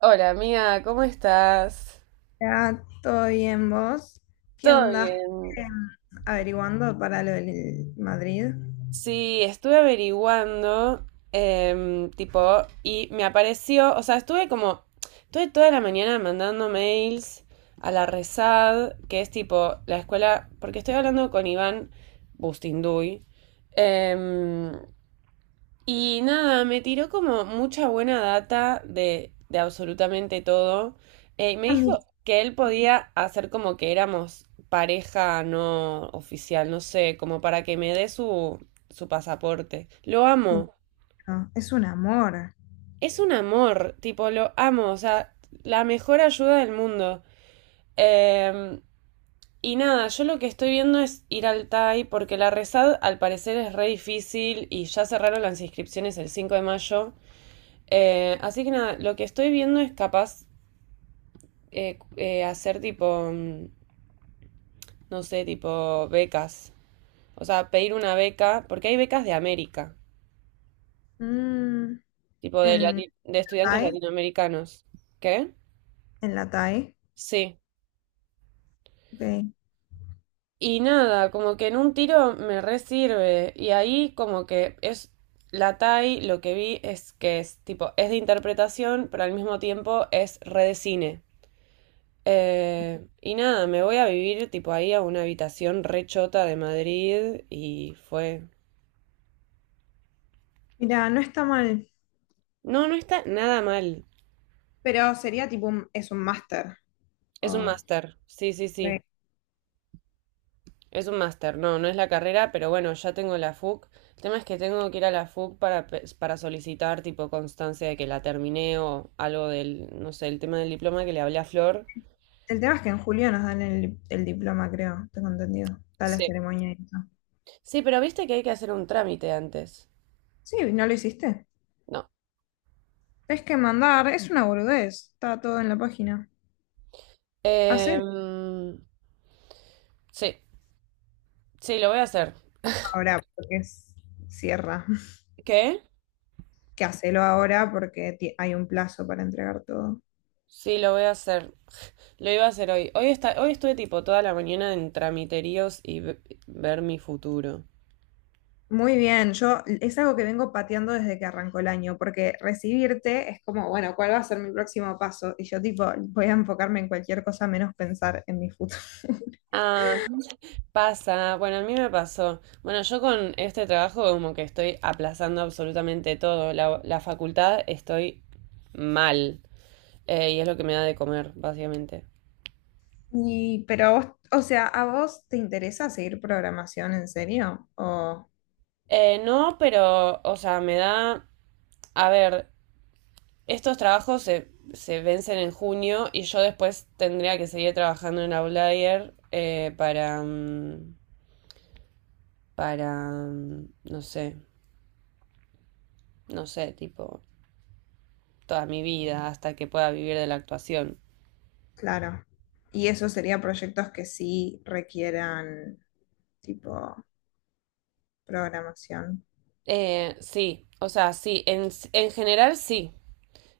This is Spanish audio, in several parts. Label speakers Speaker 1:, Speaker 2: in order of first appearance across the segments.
Speaker 1: Hola amiga, ¿cómo estás?
Speaker 2: Ya, todo bien, vos. ¿Qué
Speaker 1: ¿Todo
Speaker 2: onda?
Speaker 1: bien?
Speaker 2: Eh, Averiguando para lo del Madrid.
Speaker 1: Sí, estuve averiguando, tipo, y me apareció, o sea, estuve toda la mañana mandando mails a la RESAD, que es tipo la escuela, porque estoy hablando con Iván Bustinduy. em, Y nada, me tiró como mucha buena data de absolutamente todo. Me
Speaker 2: Ah,
Speaker 1: dijo
Speaker 2: mira,
Speaker 1: que él podía hacer como que éramos pareja no oficial, no sé, como para que me dé su pasaporte. Lo amo.
Speaker 2: no, es un amor.
Speaker 1: Es un amor, tipo, lo amo, o sea, la mejor ayuda del mundo. Em, y nada, yo lo que estoy viendo es ir al TAI porque la rezad al parecer es re difícil y ya cerraron las inscripciones el 5 de mayo. Así que nada, lo que estoy viendo es capaz hacer tipo, no sé, tipo becas. O sea, pedir una beca, porque hay becas de América,
Speaker 2: Mm,
Speaker 1: tipo
Speaker 2: en la
Speaker 1: de estudiantes
Speaker 2: TAI,
Speaker 1: latinoamericanos. ¿Qué?
Speaker 2: en la TAI.
Speaker 1: Sí.
Speaker 2: Ok.
Speaker 1: Y nada, como que en un tiro me re sirve. Y ahí como que es la TAI, lo que vi es que es tipo, es de interpretación, pero al mismo tiempo es re de cine. Y nada, me voy a vivir tipo ahí a una habitación rechota de Madrid y fue.
Speaker 2: Mira, no está mal,
Speaker 1: No, no está nada mal.
Speaker 2: pero sería tipo es un máster.
Speaker 1: Es un
Speaker 2: Oh,
Speaker 1: máster. Sí, sí, sí.
Speaker 2: ok.
Speaker 1: Es un máster. No, no es la carrera, pero bueno, ya tengo la FUC. El tema es que tengo que ir a la FUC para solicitar tipo constancia de que la terminé o algo del, no sé, el tema del diploma que le hablé a Flor.
Speaker 2: El tema es que en julio nos dan el diploma, creo, tengo entendido. Está la
Speaker 1: Sí.
Speaker 2: ceremonia y eso.
Speaker 1: Sí, pero viste que hay que hacer un trámite antes.
Speaker 2: Sí, no lo hiciste.
Speaker 1: No.
Speaker 2: Es que mandar, es una boludez. Está todo en la página. Hacer
Speaker 1: Em, sí, sí, lo voy a hacer.
Speaker 2: ahora, porque cierra.
Speaker 1: ¿Qué?
Speaker 2: Que hacelo ahora porque hay un plazo para entregar todo.
Speaker 1: Sí, lo voy a hacer. Lo iba a hacer hoy. Hoy estuve tipo toda la mañana en tramiteríos y ver mi futuro.
Speaker 2: Muy bien, yo es algo que vengo pateando desde que arrancó el año, porque recibirte es como, bueno, ¿cuál va a ser mi próximo paso? Y yo tipo, voy a enfocarme en cualquier cosa menos pensar en mi futuro.
Speaker 1: Ah, pasa. Bueno, a mí me pasó. Bueno, yo con este trabajo como que estoy aplazando absolutamente todo. La facultad estoy mal. Y es lo que me da de comer, básicamente.
Speaker 2: Y, pero vos, o sea, ¿a vos te interesa seguir programación en serio?
Speaker 1: No, pero, o sea, me da... A ver, estos trabajos se vencen en junio y yo después tendría que seguir trabajando en Outlier para, para, no sé, no sé, tipo, toda mi vida hasta que pueda vivir de la actuación.
Speaker 2: Claro. Y eso sería proyectos que sí requieran tipo programación.
Speaker 1: Sí, o sea, sí, en general sí.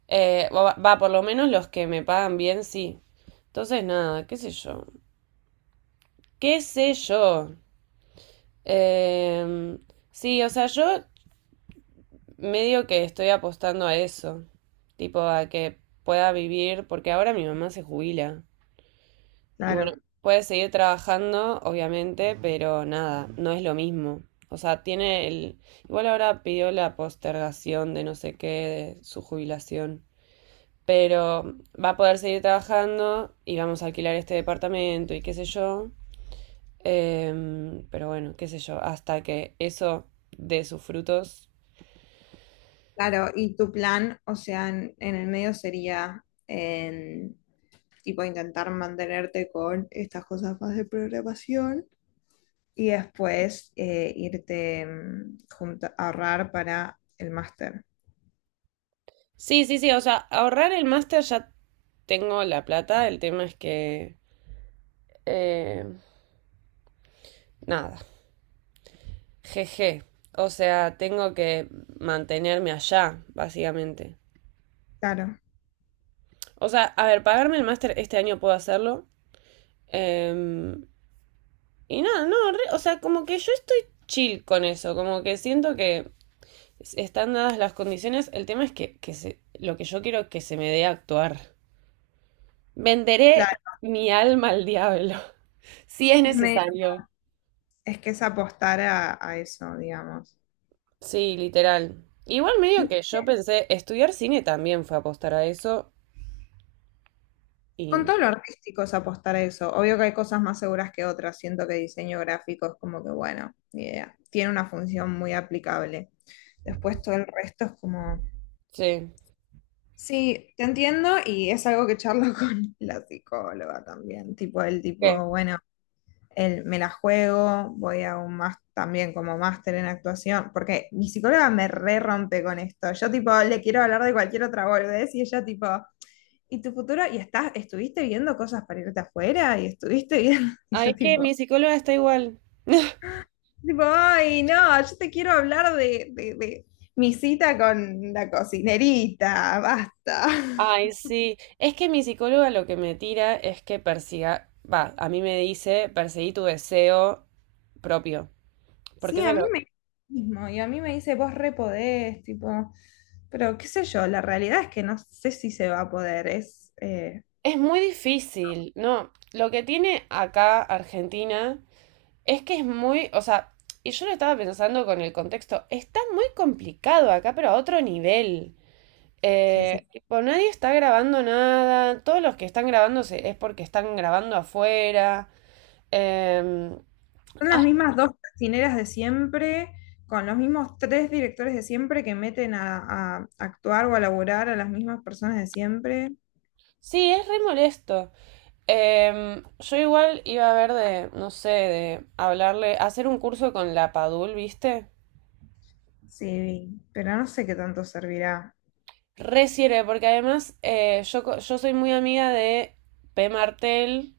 Speaker 1: Va, por lo menos los que me pagan bien, sí. Entonces, nada, qué sé yo. ¿Qué sé yo? Eh, sí, o sea, yo medio que estoy apostando a eso, tipo a que pueda vivir, porque ahora mi mamá se jubila. Y bueno,
Speaker 2: Claro,
Speaker 1: puede seguir trabajando, obviamente, pero nada, no es lo mismo. O sea, tiene el... Igual ahora pidió la postergación de no sé qué, de su jubilación. Pero va a poder seguir trabajando y vamos a alquilar este departamento y qué sé yo. Pero bueno, qué sé yo, hasta que eso dé sus frutos.
Speaker 2: claro, y tu plan, o sea, en el medio sería en, tipo intentar mantenerte con estas cosas más de programación y después irte ahorrar para el máster.
Speaker 1: Sí, sí, sí, o sea, ahorrar el máster ya tengo la plata, el tema es que... eh, nada, jeje, o sea, tengo que mantenerme allá, básicamente.
Speaker 2: Claro,
Speaker 1: O sea, a ver, pagarme el máster este año puedo hacerlo. eh, y nada, no, o sea, como que yo estoy chill con eso, como que siento que están dadas las condiciones, el tema es que, lo que yo quiero es que se me dé a actuar. Venderé
Speaker 2: claro,
Speaker 1: mi alma al diablo, si es
Speaker 2: es medio-
Speaker 1: necesario.
Speaker 2: es que es apostar a eso, digamos.
Speaker 1: Sí, literal. Igual medio que yo pensé, estudiar cine también fue apostar a eso y
Speaker 2: Con todo lo artístico es apostar a eso. Obvio que hay cosas más seguras que otras. Siento que diseño gráfico es como que, bueno, ni idea. Tiene una función muy aplicable. Después todo el resto es como,
Speaker 1: sí.
Speaker 2: sí, te entiendo y es algo que charlo con la psicóloga también. Tipo, el
Speaker 1: ¿Qué?
Speaker 2: tipo, bueno, me la juego, voy a un más también como máster en actuación, porque mi psicóloga me re rompe con esto. Yo tipo, le quiero hablar de cualquier otra boludez y ella tipo y tu futuro, y estuviste viendo cosas para irte afuera, y estuviste viendo, y
Speaker 1: Ah,
Speaker 2: yo
Speaker 1: es que
Speaker 2: tipo,
Speaker 1: mi psicóloga está igual.
Speaker 2: tipo, ay, no, yo te quiero hablar de mi cita con la cocinerita, basta.
Speaker 1: Ay, sí. Es que mi psicóloga lo que me tira es que persiga, va, a mí me dice perseguí tu deseo propio, porque
Speaker 2: Sí, a mí me mismo, y a mí me dice, vos re podés, tipo, pero qué sé yo, la realidad es que no sé si se va a poder,
Speaker 1: es muy difícil, ¿no? Lo que tiene acá Argentina es que es muy, o sea, y yo lo estaba pensando con el contexto, está muy complicado acá, pero a otro nivel.
Speaker 2: sí, sí.
Speaker 1: Tipo, nadie está grabando nada. Todos los que están grabando es porque están grabando afuera. Em,
Speaker 2: Son las
Speaker 1: ay,
Speaker 2: mismas dos cocineras de siempre, con los mismos tres directores de siempre que meten a actuar o a laburar a las mismas personas de siempre.
Speaker 1: sí, es re molesto. Yo igual iba a ver de, no sé, de hablarle, hacer un curso con la Padul, ¿viste?
Speaker 2: Sí, pero no sé qué tanto servirá.
Speaker 1: Re sirve, porque además yo soy muy amiga de P. Martel,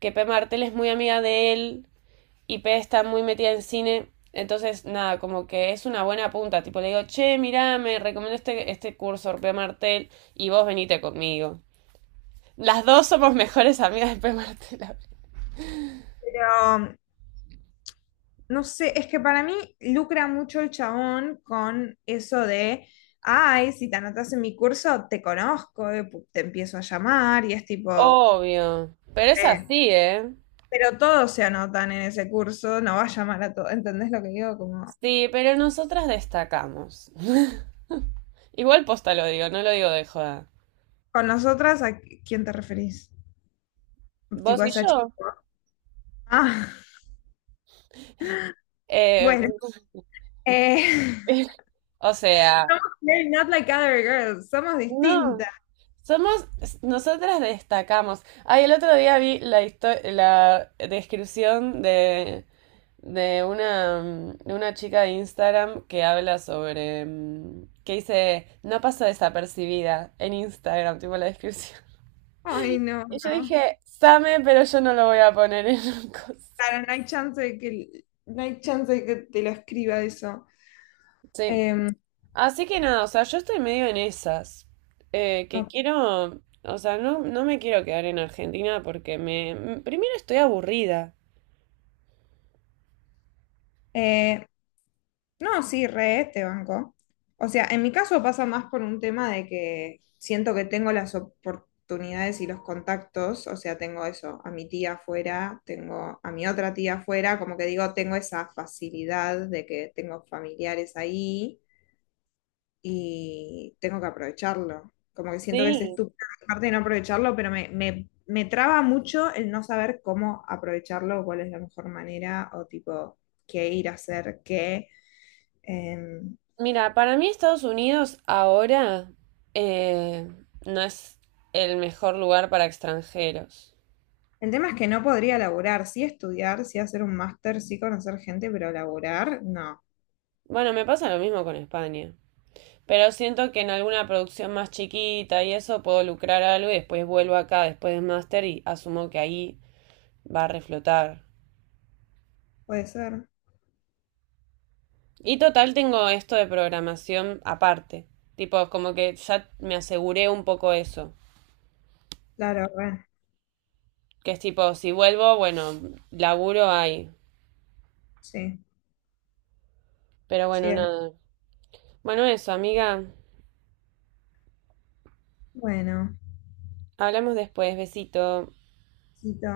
Speaker 1: que P. Martel es muy amiga de él. Y P está muy metida en cine, entonces nada, como que es una buena punta, tipo le digo, che, mirá, me recomiendo este curso, de P. Martel, y vos venite conmigo. Las dos somos mejores amigas de P. Martel.
Speaker 2: Pero no sé, es que para mí lucra mucho el chabón con eso de, ay, si te anotas en mi curso, te conozco, te empiezo a llamar y es tipo,
Speaker 1: Obvio, pero es
Speaker 2: eh,
Speaker 1: así, ¿eh?
Speaker 2: pero todos se anotan en ese curso, no va a llamar a todos, ¿entendés lo que digo? Como,
Speaker 1: Sí, pero nosotras destacamos. Igual posta lo digo, no lo digo de joda.
Speaker 2: con nosotras, ¿a quién te referís? Te
Speaker 1: Vos y
Speaker 2: vas a...
Speaker 1: yo.
Speaker 2: Ah,
Speaker 1: Eh,
Speaker 2: bueno. eh,
Speaker 1: o sea,
Speaker 2: they're not like other girls, somos
Speaker 1: no,
Speaker 2: distintas.
Speaker 1: somos, nosotras destacamos. Ay, el otro día vi la descripción de una, de una chica de Instagram que habla sobre, que dice, no paso desapercibida en Instagram, tipo la descripción.
Speaker 2: Ay, no,
Speaker 1: Y yo
Speaker 2: no.
Speaker 1: dije, same, pero yo no lo voy a poner en un coso.
Speaker 2: Claro, no hay chance de que, no hay chance de que te lo escriba eso.
Speaker 1: Sí.
Speaker 2: Em,
Speaker 1: Así que nada, o sea, yo estoy medio en esas. Que
Speaker 2: no.
Speaker 1: quiero, o sea, no, no me quiero quedar en Argentina porque me, primero estoy aburrida.
Speaker 2: Eh, No, sí, re este banco. O sea, en mi caso pasa más por un tema de que siento que tengo las oportunidades y los contactos, o sea, tengo eso, a mi tía afuera, tengo a mi otra tía afuera, como que digo, tengo esa facilidad de que tengo familiares ahí y tengo que aprovecharlo. Como que siento que es
Speaker 1: Sí.
Speaker 2: estúpido parte de no aprovecharlo, pero me traba mucho el no saber cómo aprovecharlo, cuál es la mejor manera o tipo qué ir a hacer qué. Em,
Speaker 1: Mira, para mí Estados Unidos ahora eh, no es el mejor lugar para extranjeros.
Speaker 2: El tema es que no podría laburar, sí estudiar, sí hacer un máster, sí conocer gente, pero laburar, no.
Speaker 1: Bueno, me pasa lo mismo con España. Pero siento que en alguna producción más chiquita y eso puedo lucrar algo y después vuelvo acá después del máster y asumo que ahí va a reflotar.
Speaker 2: Puede ser.
Speaker 1: Y total tengo esto de programación aparte. Tipo, como que ya me aseguré un poco eso.
Speaker 2: Claro, re.
Speaker 1: Que es tipo, si vuelvo, bueno, laburo ahí.
Speaker 2: Sí,
Speaker 1: Pero
Speaker 2: sí
Speaker 1: bueno,
Speaker 2: es.
Speaker 1: nada. Bueno, eso, amiga.
Speaker 2: Bueno,
Speaker 1: Hablamos después, besito.
Speaker 2: Cito.